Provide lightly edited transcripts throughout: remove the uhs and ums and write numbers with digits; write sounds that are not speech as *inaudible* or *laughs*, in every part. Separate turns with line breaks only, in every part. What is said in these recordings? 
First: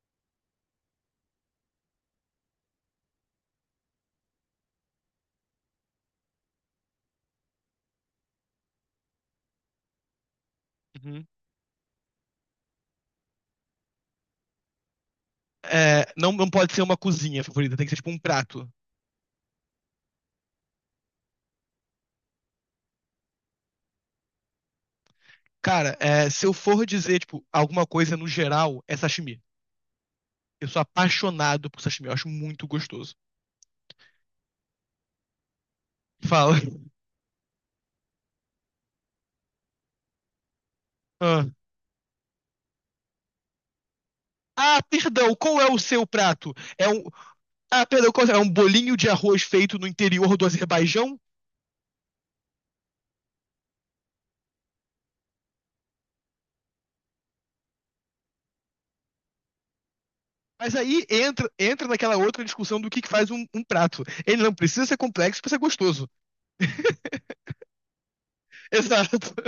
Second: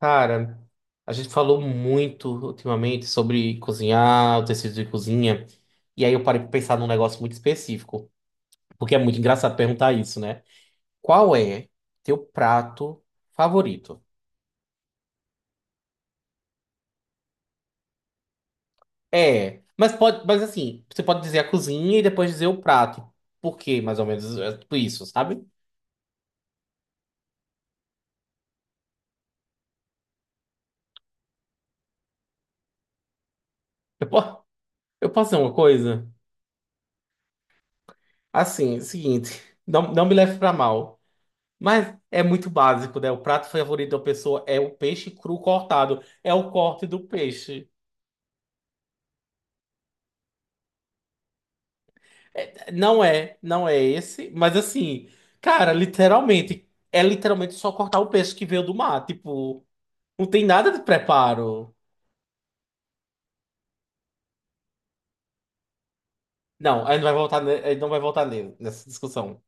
Cara, a gente falou muito ultimamente sobre cozinhar, utensílios de cozinha, e aí eu parei pra pensar num negócio muito específico, porque é muito engraçado perguntar isso, né?
Uhum.
Qual é teu prato favorito?
É, não, não pode ser uma cozinha favorita, tem que ser tipo um prato.
É, mas pode, mas assim, você pode dizer a cozinha e depois dizer o prato. Por quê, mais ou menos, é tipo isso, sabe?
Cara, é, se eu for dizer, tipo, alguma coisa no geral, é sashimi. Eu sou apaixonado por sashimi, eu acho muito gostoso.
Eu, po- eu posso dizer uma coisa?
Fala. *laughs*
Assim, é o seguinte, não me leve pra mal.
Ah,
Mas é muito básico, né? O prato favorito da pessoa é o peixe
Perdão,
cru
qual é o
cortado.
seu
É o
prato?
corte
É
do
um.
peixe.
Ah, perdão, qual é? É um bolinho de arroz feito no interior do Azerbaijão?
Não é esse, mas assim, cara, literalmente, é literalmente só cortar o peixe que veio do mar. Tipo, não tem nada
Mas
de
aí entra,
preparo.
naquela outra discussão do que faz um prato. Ele não precisa ser complexo pra ser gostoso.
Não, a gente não vai voltar nessa
Exato.
discussão.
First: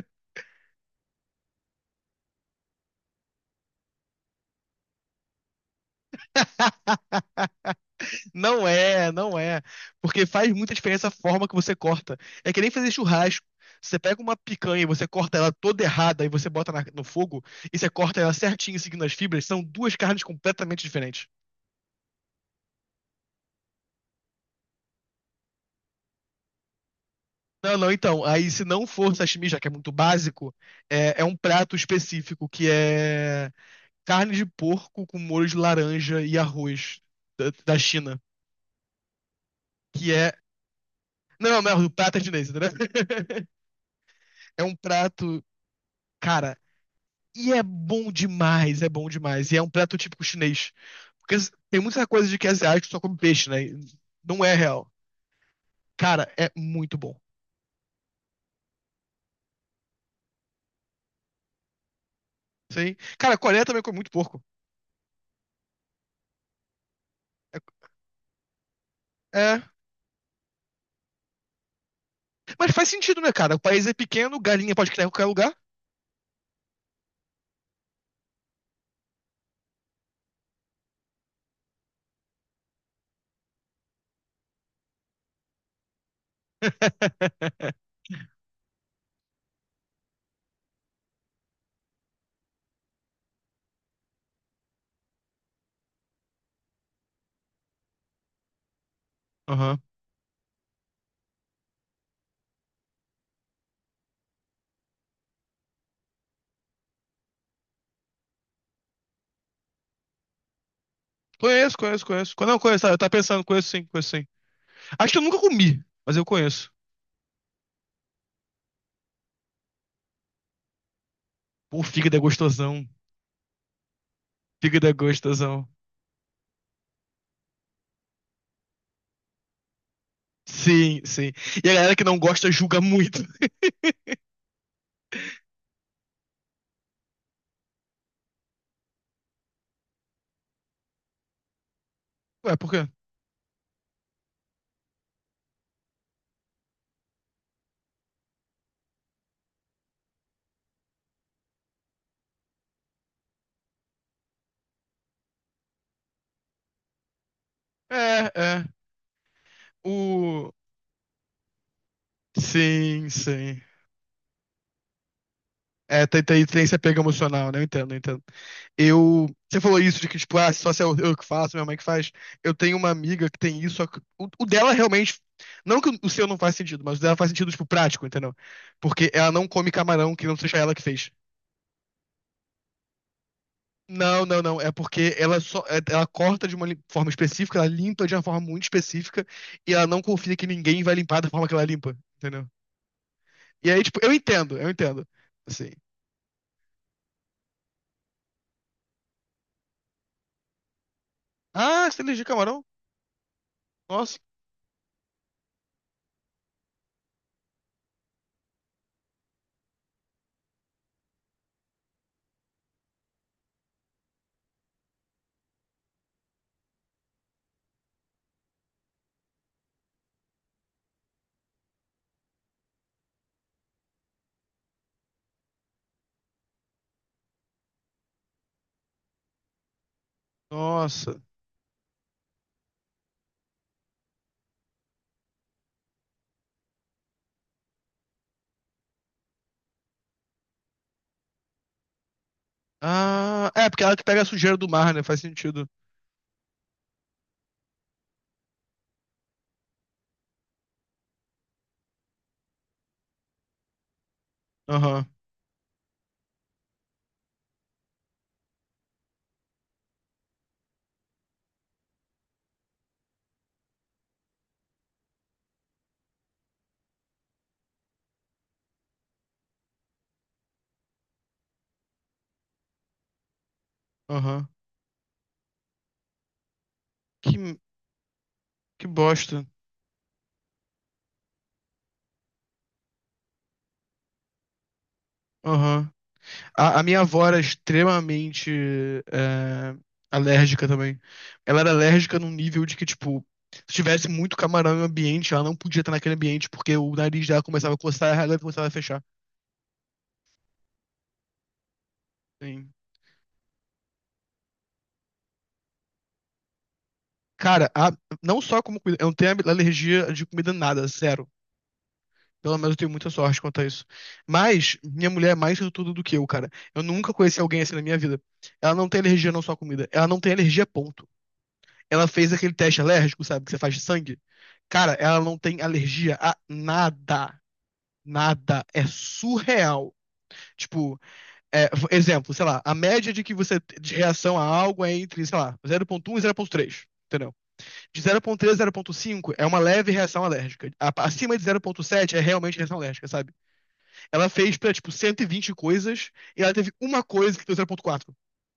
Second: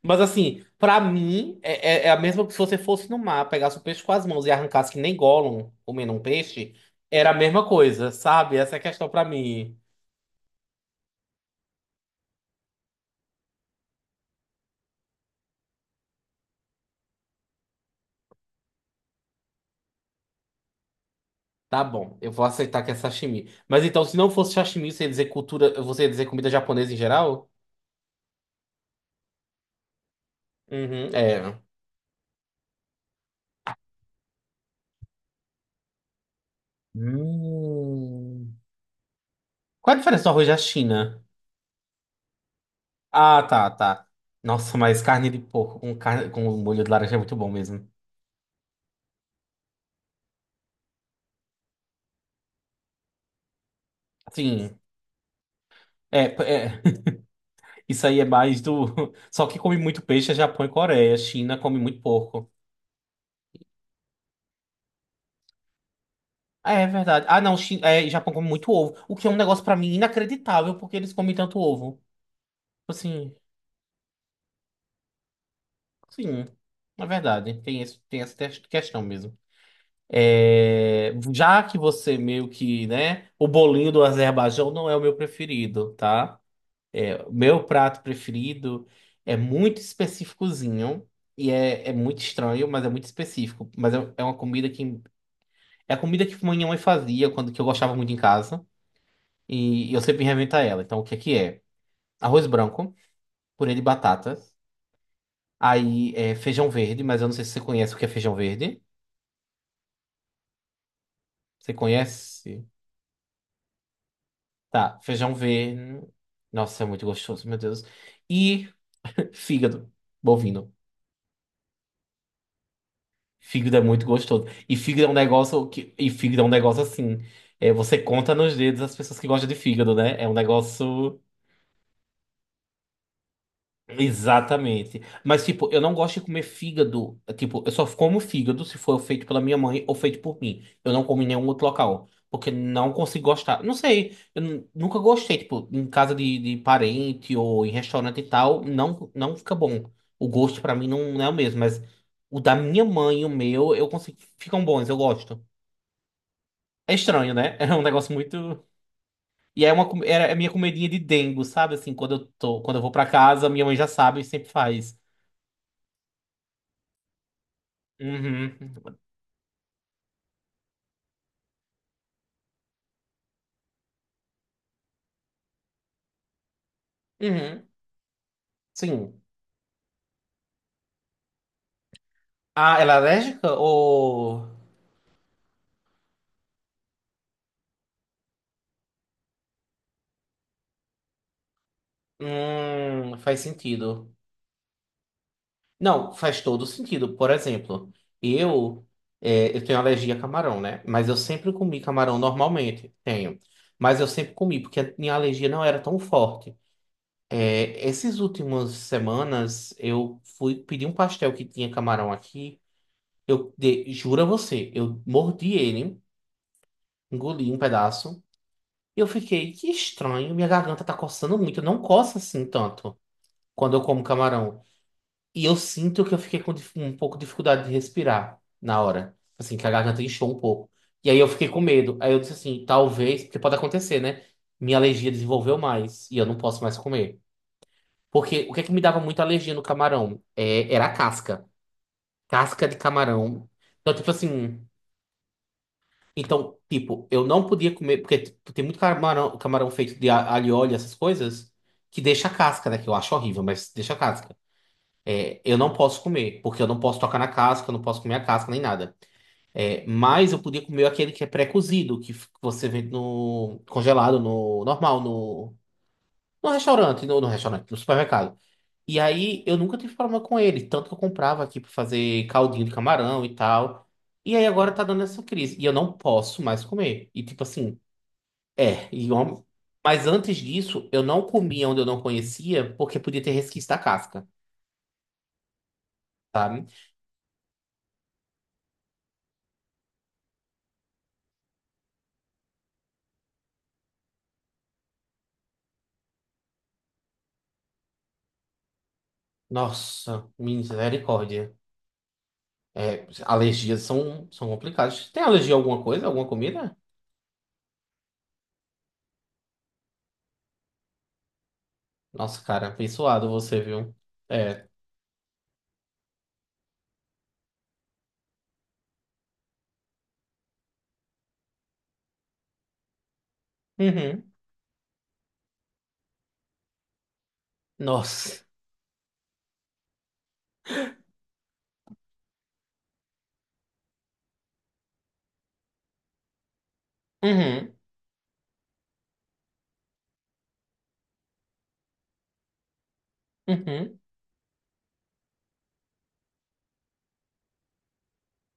Mas assim, pra mim, é a mesma que se você fosse no mar, pegasse o peixe com as mãos e arrancasse que nem Gollum comendo um peixe,
*laughs*
era a mesma coisa, sabe?
Não
Essa é a questão
é,
pra
não é.
mim.
Porque faz muita diferença a forma que você corta. É que nem fazer churrasco. Você pega uma picanha e você corta ela toda errada e você bota no fogo e você corta ela certinho seguindo as fibras, são duas carnes completamente diferentes.
Tá bom, eu vou aceitar que é sashimi. Mas então, se não fosse sashimi, você ia dizer cultura, você ia dizer comida japonesa em geral?
Não, não, então. Aí se não for sashimi, já que é muito básico,
Uhum,
é um
é.
prato específico que é carne de porco com molho de laranja e arroz da China.
Hum. Qual a
Que
diferença do
é.
arroz da China?
Não, não, não, o prato é chinês, entendeu?
Ah,
*laughs*
tá, tá.
É um
Nossa, mas carne de
prato.
porco com
Cara,
molho de laranja é muito bom
e é
mesmo.
bom demais, é bom demais. E é um prato típico chinês. Porque tem muita coisa de que é asiático só come peixe, né? E não é
Sim,
real.
é,
Cara, é
é.
muito
*laughs*
bom.
Isso aí é mais do. *laughs* Só que come muito peixe é Japão e Coreia. China come muito porco.
Sim. Cara, a Coreia também come muito porco.
Ah, é verdade. Ah, não, China, é, Japão come muito ovo. O que é um
É. É.
negócio pra mim inacreditável, porque eles comem tanto ovo.
Mas faz
Tipo
sentido, né,
assim.
cara? O país é pequeno, galinha pode criar em qualquer lugar.
Sim, na verdade, tem esse, questão mesmo. É, já que você meio que, né, o bolinho do Azerbaijão não é o meu preferido, tá? É, o meu
*laughs*
prato preferido é muito específicozinho e é muito estranho, mas é muito específico. Mas é uma comida que é a comida que minha mãe fazia quando que eu gostava muito em casa
Aham.
e, eu sempre reinventava ela. Então, o que é que é? Arroz branco, purê de batatas, aí é feijão verde, mas eu não sei se você conhece o que é feijão verde. Você
Conheço, conheço, conheço. Não,
conhece?
conheço, tá? Eu tava pensando, conheço sim, conheço sim.
Tá,
Acho que eu
feijão
nunca comi,
verde.
mas eu conheço.
Nossa, é muito gostoso, meu Deus. E *laughs* fígado, bovino.
Pô, fígado é gostosão.
Fígado é muito gostoso. E
Fígado é
fígado é um
gostosão.
negócio assim, é, você conta nos dedos as pessoas que gostam de fígado, né? É um
Sim,
negócio.
sim. E a galera que não gosta julga muito. *laughs*
Exatamente. Mas, tipo, eu não gosto de comer fígado. Tipo, eu só como fígado se for feito pela minha mãe ou feito por mim. Eu não como em nenhum outro local. Porque
Ué, por quê?
não consigo gostar. Não sei. Eu nunca gostei. Tipo, em casa de parente ou em restaurante e tal, não, não fica bom. O gosto pra mim não é o mesmo. Mas o da minha mãe e o meu, eu consigo. Ficam bons, eu gosto. É estranho, né? *laughs* É um negócio
É, é.
muito. E era a minha
O.
comidinha de dengo, sabe? Assim, quando eu vou pra
Sim,
casa,
sim.
minha mãe já sabe e sempre faz.
É, tem esse apego emocional, né? Eu entendo, eu entendo.
Uhum.
Eu. Você falou isso de que, tipo, ah, só se eu que faço, minha mãe que faz. Eu tenho uma amiga que tem isso. Só que o dela realmente. Não que o seu não faz sentido, mas o dela faz sentido, tipo,
Uhum.
prático, entendeu? Porque
Sim.
ela não come camarão que não seja ela que fez.
Ah, ela é alérgica
Não, não,
ou.
não. É porque ela só, ela corta de uma forma específica, ela limpa de uma forma muito específica e ela não confia que ninguém vai limpar da forma que ela limpa, entendeu?
Faz
E aí, tipo, eu
sentido.
entendo, eu entendo. Assim.
Não, faz todo sentido. Por exemplo, eu, eu tenho alergia a camarão, né? Mas eu sempre comi
Ah, você tem
camarão
alergia a camarão?
normalmente. Tenho. Mas eu
Nossa,
sempre comi, porque a minha alergia não era tão forte. É, essas últimas semanas, eu fui pedir um pastel que tinha camarão aqui. Juro a você, eu mordi ele, engoli um pedaço. E eu fiquei, que estranho, minha garganta tá coçando muito, não coça assim tanto quando eu como camarão. E eu sinto que eu fiquei com um pouco de dificuldade de respirar na hora, assim, que a garganta inchou um pouco. E aí
nossa.
eu fiquei com medo. Aí eu disse assim, talvez, porque pode acontecer, né? Minha alergia desenvolveu mais e eu não posso mais comer. Porque o que é que me dava muita alergia no camarão? É, era a casca. Casca de camarão.
Ah, é porque é
Então,
ela que
tipo
pega a sujeira
assim.
do mar, né? Faz sentido.
Então, tipo, eu não podia comer, porque tipo, tem muito camarão feito de alho e óleo, essas coisas, que deixa a casca, né? Que eu acho horrível, mas deixa a casca.
Aham,
É, eu não posso comer, porque eu não posso tocar na casca, eu não posso comer a casca nem nada. É, mas eu podia comer aquele que é pré-cozido, que você vende no congelado, no normal, no restaurante, no restaurante, no supermercado. E aí eu nunca tive problema com ele, tanto que eu comprava aqui pra fazer caldinho de camarão e tal. E aí
aham.
agora tá dando essa crise. E eu não posso mais comer. E tipo
Que,
assim,
que
é, e uma-
bosta.
mas antes disso, eu não comia onde eu não conhecia, porque podia ter resquício da casca,
Aham.
sabe?
A minha avó era extremamente é, alérgica também. Ela era alérgica num nível de que, tipo, se tivesse muito camarão em um ambiente, ela não podia estar naquele ambiente porque o nariz dela começava a coçar e ela começava a fechar.
Nossa, misericórdia.
Sim.
É, alergias são complicadas. Tem alergia a alguma coisa, alguma comida?
Cara, não só como comida, eu não tenho alergia de comida nada, zero.
Nossa,
Pelo
cara,
menos eu tenho muita
abençoado
sorte quanto
você,
a isso.
viu? É.
Mas minha mulher é mais tudo do que eu, cara. Eu nunca conheci alguém assim na minha vida. Ela não tem alergia não só à comida, ela não tem alergia ponto. Ela fez aquele teste alérgico, sabe, que você faz de sangue.
Uhum.
Cara, ela não tem alergia a nada.
Nossa.
Nada. É surreal. Tipo, exemplo, sei lá, a média de que de reação a algo é entre, sei lá, 0,1 e 0,3, entendeu?
Uhum.
De 0,3 a 0,5 é uma leve reação alérgica. Acima de 0,7 é realmente reação alérgica, sabe?
Uhum.
Ela fez pra, tipo, 120 coisas e ela teve uma coisa que deu 0,4,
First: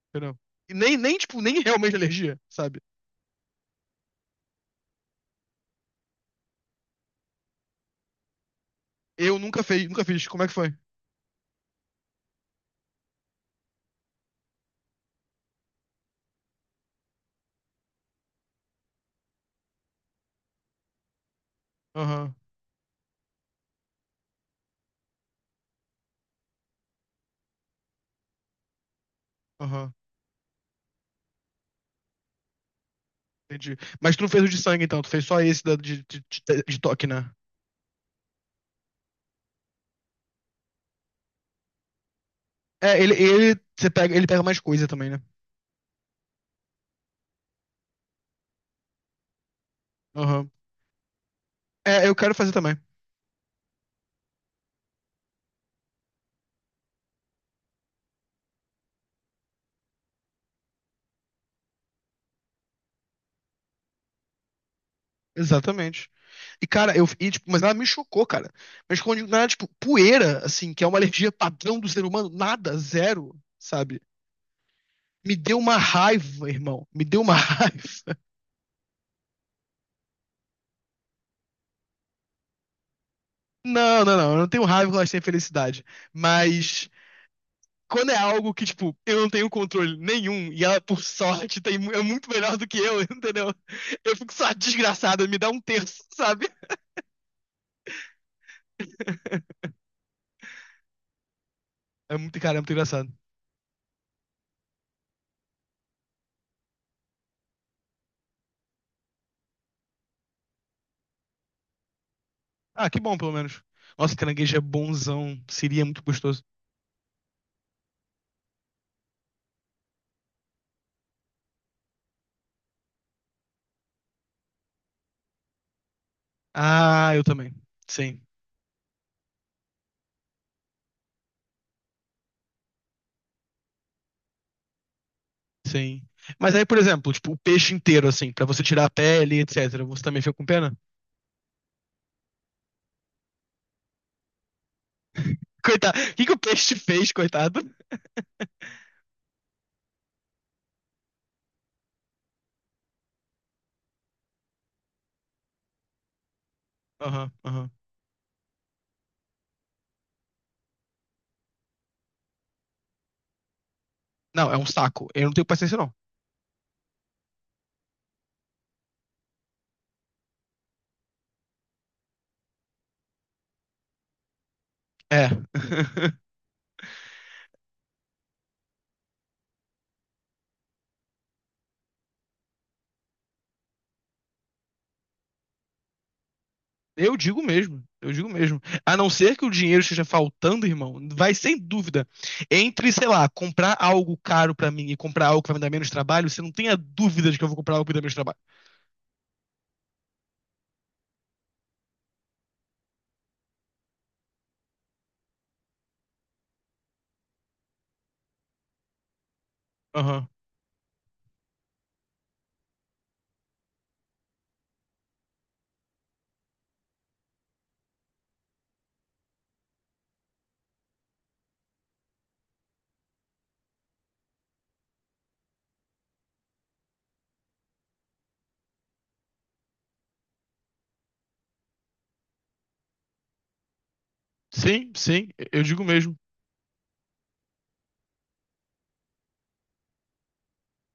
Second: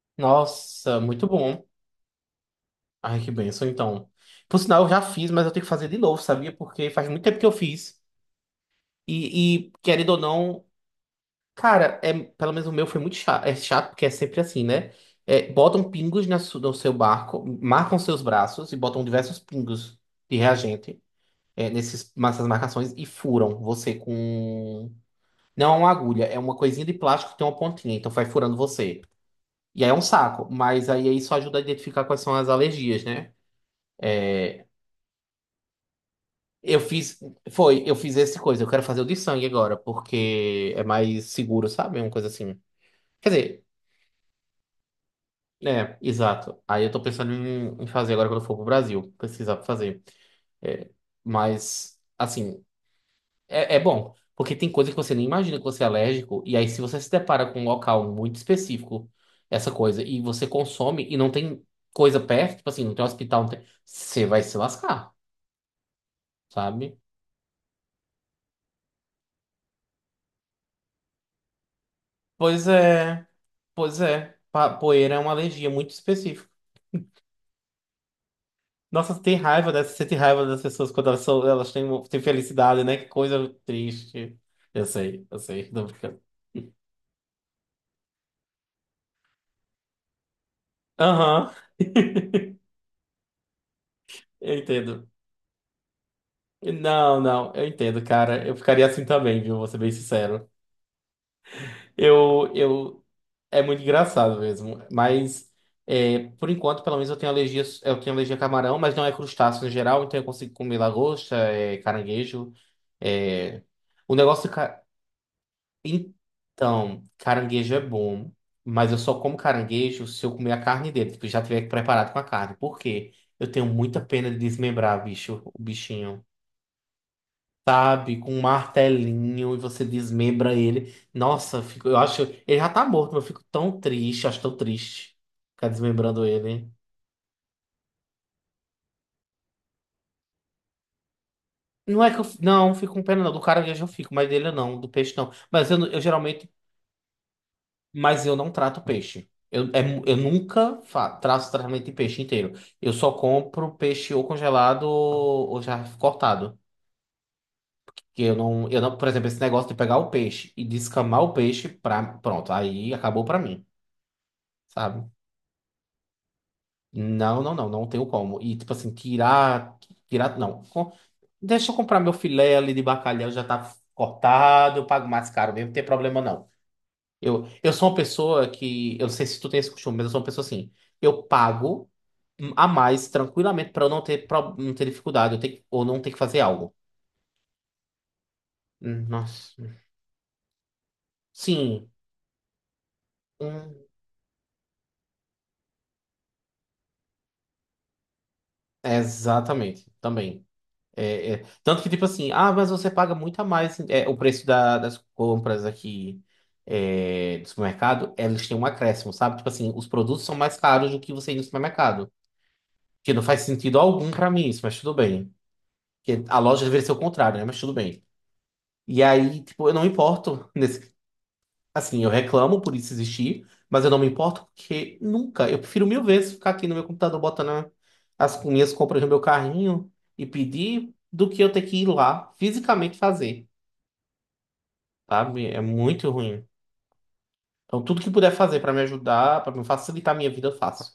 entendeu? E nem,
Nossa,
nem,
muito
tipo, nem
bom.
realmente alergia, sabe?
Ai, que bênção, então. Por sinal, eu já fiz, mas eu tenho que fazer de novo, sabia? Porque faz muito tempo que eu fiz.
Eu
E,
nunca
e,
fiz, nunca
querendo ou
fiz. Como é que
não.
foi?
Cara, pelo menos o meu foi muito chato. É chato porque é sempre assim, né? É, botam pingos no seu barco, marcam seus braços e botam diversos pingos de reagente, é, nesses,
Aham,
nessas marcações e furam você com. Não é uma agulha, é uma coisinha de plástico que tem uma pontinha, então vai furando você. E aí é
aham.
um saco, mas aí isso ajuda a identificar quais são as alergias, né?
Entendi. Mas tu não fez o de sangue, então, tu fez só esse de
Eu
toque,
fiz.
né?
Foi, eu fiz essa coisa. Eu quero fazer o de sangue agora, porque é mais seguro, sabe? É uma coisa assim.
É,
Quer dizer.
você pega, ele pega mais coisa também, né?
É, exato. Aí eu tô pensando em fazer agora quando eu for pro Brasil, pesquisar pra fazer.
Aham.
É, mas,
É, eu quero fazer
assim,
também.
é bom, porque tem coisa que você nem imagina que você é alérgico, e aí se você se depara com um local muito específico, essa coisa, e você consome e não tem coisa perto, tipo assim, não tem hospital, não tem... Você vai se lascar,
Exatamente. E, cara,
sabe?
tipo, mas nada me chocou, cara. Mas quando eu digo nada, tipo, poeira, assim, que é uma alergia padrão do ser humano,
Pois
nada,
é,
zero, sabe?
pois é. Poeira é uma
Me deu
alergia
uma
muito
raiva,
específica.
irmão. Me deu uma *laughs* raiva.
Nossa, tem raiva dessa, você tem raiva das pessoas quando elas têm felicidade, né? Que coisa
Não, não, não. Eu
triste.
não tenho raiva quando elas têm
Eu sei,
felicidade.
tô brincando.
Mas quando é algo que, tipo, eu não tenho controle nenhum e ela, por
Aham.
sorte, tem, é muito melhor
*laughs*
do que eu, *laughs* entendeu? Eu fico só
Eu entendo.
desgraçado, me dá um terço, sabe?
Não, não, eu entendo, cara. Eu ficaria assim também, viu? Vou ser bem sincero.
É muito,
Eu,
cara, é muito
eu,
engraçado.
é muito engraçado mesmo. Mas, é, por enquanto, pelo menos eu tenho alergia a camarão, mas não é crustáceo no geral, então eu consigo comer lagosta, caranguejo.
Ah, que bom, pelo menos.
É...
Nossa,
O negócio.
caranguejo é bonzão. Seria muito gostoso.
Então, caranguejo é bom, mas eu só como caranguejo se eu comer a carne dele, tipo, já tiver preparado com a carne. Por quê? Eu tenho muita pena de desmembrar, o bichinho.
Ah, eu também.
Sabe,
Sim,
com um martelinho e você desmembra ele. Nossa, eu fico, eu acho, ele já tá morto, mas eu fico tão triste, acho tão triste ficar
sim.
desmembrando
Mas aí,
ele.
por exemplo, tipo, o peixe inteiro, assim, pra você tirar a pele, etc. Você também fica com pena?
Não é que eu, não, fico com pena não, do caranguejo eu fico, mas dele eu não, do peixe não. Mas eu,
Coitado.
eu
O que que o
geralmente.
peixe te fez, coitado?
Mas eu não trato peixe. Eu, é mu- eu nunca fa- traço tratamento de peixe inteiro. Eu só compro peixe ou congelado ou já cortado.
Aham, aham.
Que eu não, por exemplo, esse negócio de pegar o peixe e descamar o peixe pra, pronto, aí acabou pra mim,
Não, é um saco.
sabe?
Eu não tenho paciência, não.
Não, não, não, não tenho como. E tipo assim, tirar, tirar, não. Deixa eu comprar meu filé ali de bacalhau, já tá cortado, eu pago
É.
mais caro mesmo, não tem
*laughs*
problema não. Eu sou uma pessoa que, eu não sei se tu tem esse costume, mas eu sou uma pessoa assim, eu pago a mais tranquilamente para eu não ter, não ter dificuldade eu ter, ou não ter que fazer algo.
Eu digo mesmo, eu digo mesmo. A não ser que o dinheiro
Nossa.
esteja faltando, irmão, vai sem
Sim.
dúvida. Entre, sei lá,
Hum,
comprar algo caro pra mim e comprar algo que vai me dar menos trabalho, você não tenha dúvida de que eu vou comprar algo que me dá menos trabalho.
exatamente. Também. É, é. Tanto que, tipo assim, ah, mas você paga muito a mais. Assim", o preço das compras aqui do supermercado, eles têm um acréscimo, sabe? Tipo assim, os produtos
Aham.
são mais caros do que você ir no supermercado. Que não faz sentido algum para mim isso, mas tudo bem. Porque a loja deveria ser o contrário, né? Mas tudo bem. E aí, tipo, eu não me importo. *laughs* Assim, eu reclamo por isso existir, mas eu não me importo porque nunca. Eu prefiro mil vezes ficar aqui no meu computador botando as minhas compras no meu carrinho e pedir do que eu ter que ir lá fisicamente fazer,
Sim, sim,
sabe? É
eu digo
muito
mesmo.
ruim. Então, tudo que puder fazer para me ajudar, para me facilitar a minha vida, eu faço.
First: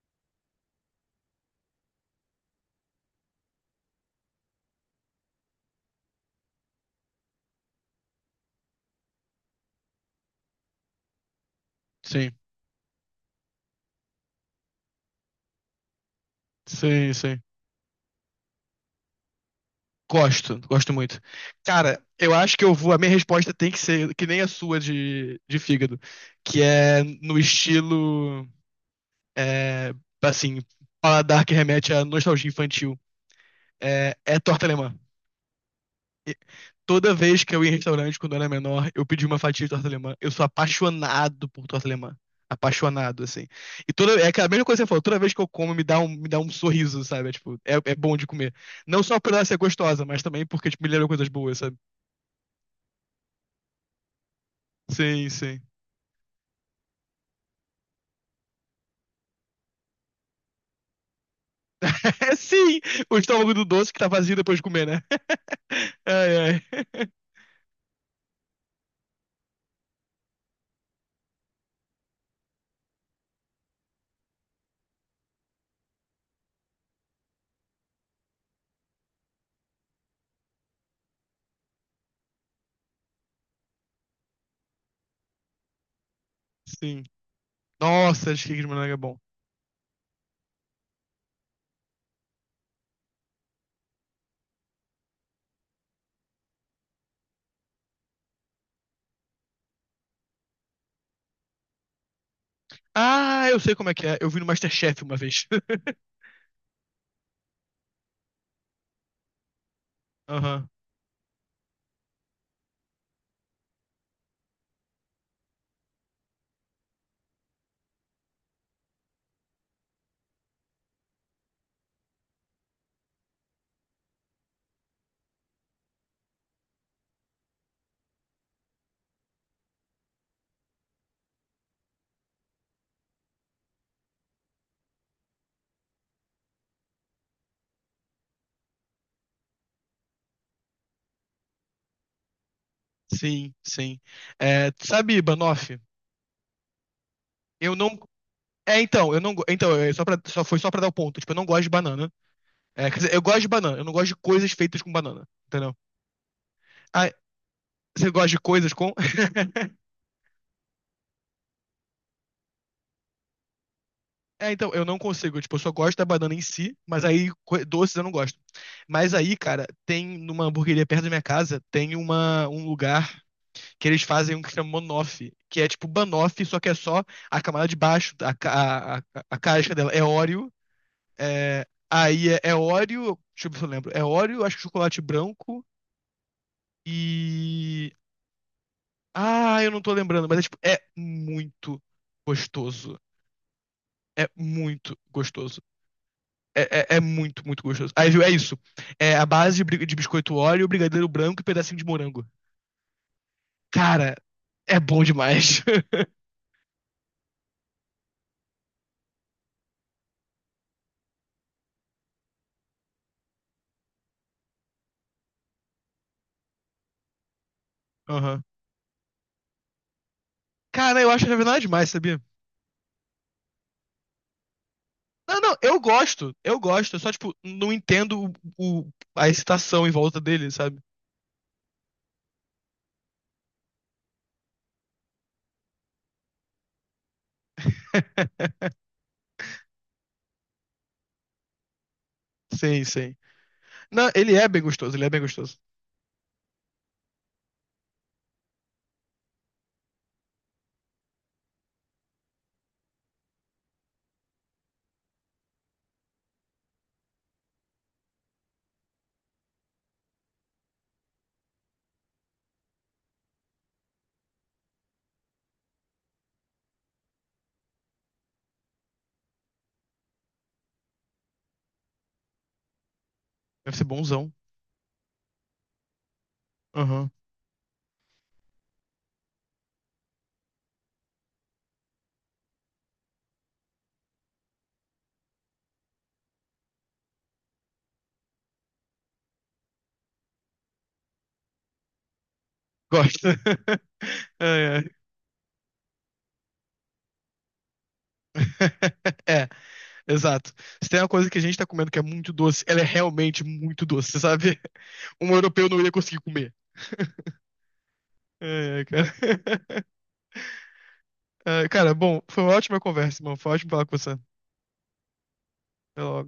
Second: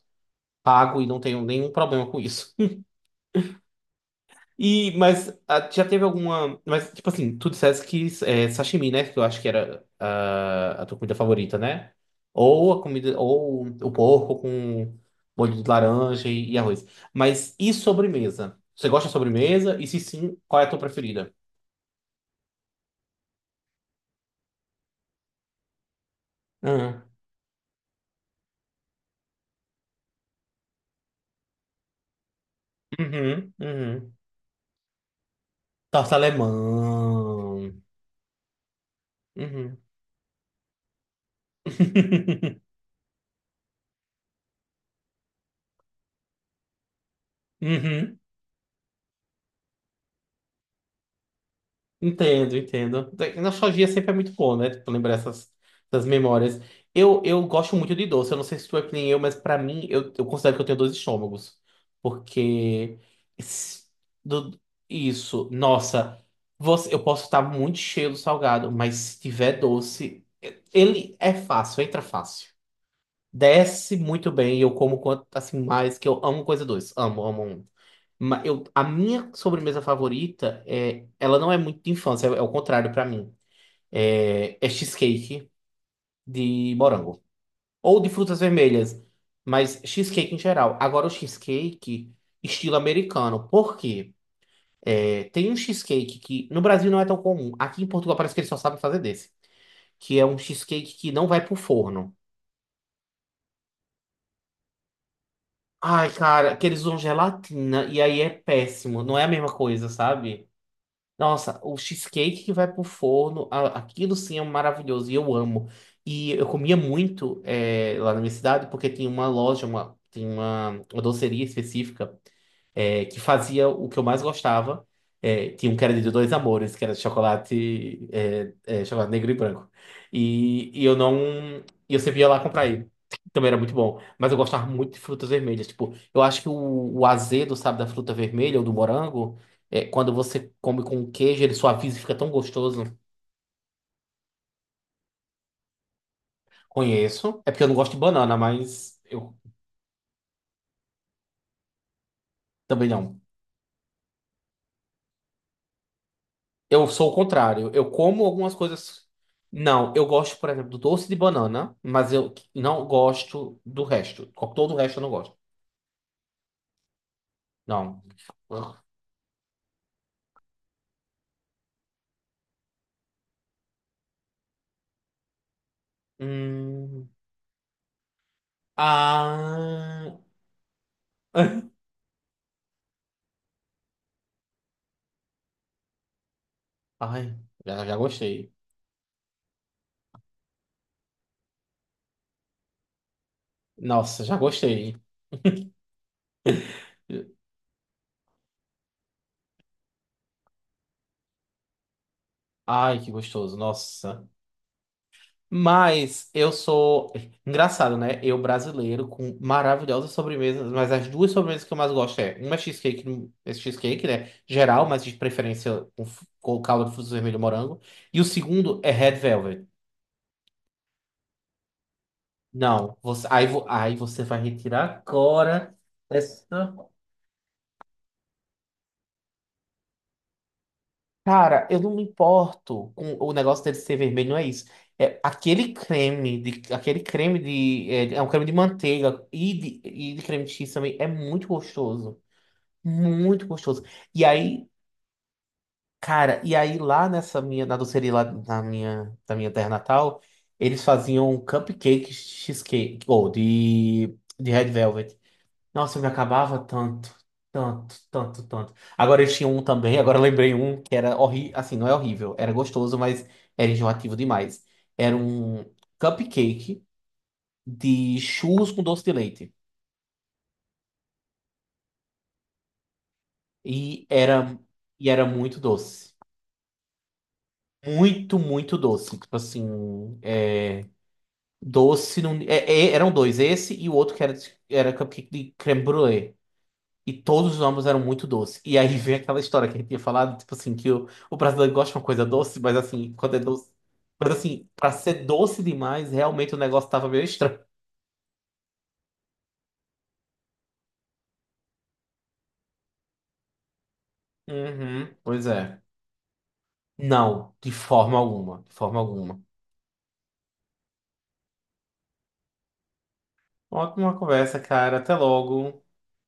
Pago e não tenho nenhum problema com isso. E, mas já teve alguma. Mas, tipo assim, tu dissesse que é sashimi, né? Que eu acho que era a tua comida favorita, né?
Sim,
Ou a comida. Ou o porco com molho de laranja e arroz.
sim, sim.
Mas e sobremesa? Você gosta de sobremesa? E se sim,
Gosto,
qual é a tua
gosto muito.
preferida?
Cara, eu acho que eu vou. A minha resposta tem que ser que nem a sua de fígado, que é
Hum.
no estilo, é, assim, paladar que remete à nostalgia infantil.
Uhum,
É,
uhum.
é torta alemã.
Torta alemã.
Toda vez que eu ia em restaurante quando eu era menor, eu pedi uma fatia de
Uhum.
torta alemã. Eu sou apaixonado por torta alemã.
*laughs*
Apaixonado, assim. E toda, é aquela mesma coisa que você falou, toda vez que eu como, me dá um sorriso, sabe? É, tipo, é bom
Uhum.
de comer. Não só por ela ser gostosa, mas também porque, tipo, me lembra coisas boas, sabe?
Entendo, entendo. Nostalgia sempre é muito bom, né? Tipo, lembrar
Sim,
essas,
sim.
essas memórias. Eu gosto muito de doce. Eu não sei se tu é que nem eu, mas pra mim, eu considero que eu tenho dois estômagos.
*laughs* Sim!
Porque.
O estômago do
s-
doce que tá vazio depois
do-
de comer, né?
isso,
*laughs*
nossa.
Ai, ai.
Você, eu posso estar muito cheio do salgado, mas se tiver doce, ele é fácil, entra fácil. Desce muito bem, eu como quanto, assim, mais, que eu amo coisa doce. Amo, amo, amo. Eu, a minha sobremesa favorita é, ela não é muito de infância, é, é o contrário pra mim. É cheesecake de
Sim.
morango ou de
Nossa,
frutas
cheesecake de morango é
vermelhas,
bom.
mas cheesecake em geral. Agora o cheesecake estilo americano. Por quê? É, tem um cheesecake que no Brasil não é tão comum. Aqui em Portugal parece que eles só sabem fazer desse, que é um cheesecake que não vai pro forno.
Ah, eu sei como é que é. Eu vi no MasterChef uma vez. *laughs*
Ai, cara, que eles usam gelatina e aí é péssimo. Não é a mesma coisa, sabe?
Aham.
Nossa, o cheesecake que vai pro forno, aquilo sim é maravilhoso e eu amo. E eu comia muito lá na minha cidade porque tinha uma loja, uma, tem uma doceria específica é, que fazia o que eu mais gostava. É, tinha um que era de dois amores, que era de chocolate, chocolate negro e branco. E eu não. Eu sempre ia lá comprar ele. Também era muito bom. Mas eu gostava muito de frutas vermelhas. Tipo, eu acho que o azedo, sabe, da fruta vermelha ou do morango, é, quando você come com queijo, ele suaviza e fica tão gostoso.
Sim, sim. É, sabe, Banoff?
Conheço. É porque eu
Eu
não gosto
não.
de banana,
É,
mas
então, eu não.
eu
Então, é foi só pra dar o ponto. Tipo, eu não gosto de banana.
também
É, quer dizer,
não.
eu gosto de banana. Eu não gosto de coisas feitas com banana. Entendeu?
Eu
Ah,
sou o contrário. Eu
você
como
gosta de
algumas
coisas com. *laughs*
coisas. Não, eu gosto, por exemplo, do doce de banana, mas eu não gosto do resto.
É, então,
Todo o
eu não
resto eu não gosto.
consigo. Tipo, eu só gosto da banana em si, mas aí doces
Não.
eu não gosto. Mas aí, cara, tem numa hamburgueria perto da minha casa, tem um lugar que eles fazem um que chama Monoff, que é tipo banoffee só que é só
Hum.
a camada de baixo, a, ca- a casca dela é
Ah.
Oreo. É,
*laughs*
aí é Oreo, deixa eu ver se eu lembro. É Oreo, acho que chocolate branco
Ai, já,
e.
já gostei.
Ah, eu não tô lembrando, mas é, tipo, é muito gostoso.
Nossa,
É
já gostei.
muito gostoso. É, é muito, muito gostoso. Aí, viu, é isso. É a base de biscoito Oreo, brigadeiro branco e pedacinho de morango.
Ai, que gostoso.
Cara,
Nossa.
é bom demais. *laughs*
Mas eu sou. Engraçado, né? Eu brasileiro com maravilhosas sobremesas, mas as duas sobremesas que eu mais gosto é uma é cheesecake, né? Geral, mas de preferência com, com calda de frutos vermelho e morango. E o
Aham.
segundo é Red Velvet.
Cara, eu acho que não é nada demais, sabia?
Não, você, aí, aí você vai retirar
Não, não,
agora
eu gosto, eu
essa.
gosto. Eu só, tipo, não entendo a excitação em volta dele, sabe?
Cara, eu não me importo com o negócio dele ser vermelho, não é isso. É aquele creme de, é um creme
*laughs*
de manteiga e de creme de cheese também é muito gostoso.
Sim, sim.
Muito gostoso.
Não,
E
ele é bem
aí,
gostoso, ele é bem gostoso.
cara, e aí lá nessa minha, na doceria lá na minha, da minha terra natal, eles faziam cupcake cheesecake, ou de Red Velvet. Nossa, eu me acabava tanto, tanto, tanto, tanto. Agora eles tinham um também, agora eu lembrei um que era horrível, assim, não é horrível, era gostoso, mas era enjoativo demais. Era um cupcake de churros com doce de leite.
Deve ser
E
bonzão.
era, e era muito doce.
Aham.
Muito, muito doce. Tipo assim, é, doce. Não é- é- eram dois, esse e o outro que era, era cupcake de creme brulee. E todos os ambos eram muito doces. E aí *laughs* vem aquela história que a gente tinha falado, tipo assim, que o brasileiro gosta de uma coisa doce, mas assim,
Gosto.
quando é doce.
*laughs*
Mas
Ai,
assim, pra
ai.
ser doce demais, realmente o negócio tava meio estranho.
*laughs* É, exato. Se tem uma coisa que a gente tá comendo que é muito doce, ela é realmente muito doce, sabe?
Uhum,
Um
pois
europeu não
é.
ia conseguir comer.
Não, de forma alguma, de
Ai, ai,
forma
cara.
alguma.
*laughs* Ai, cara, bom, foi uma ótima conversa, mano. Foi ótimo falar com você.
Ótima
Até
conversa, cara. Até logo.
logo.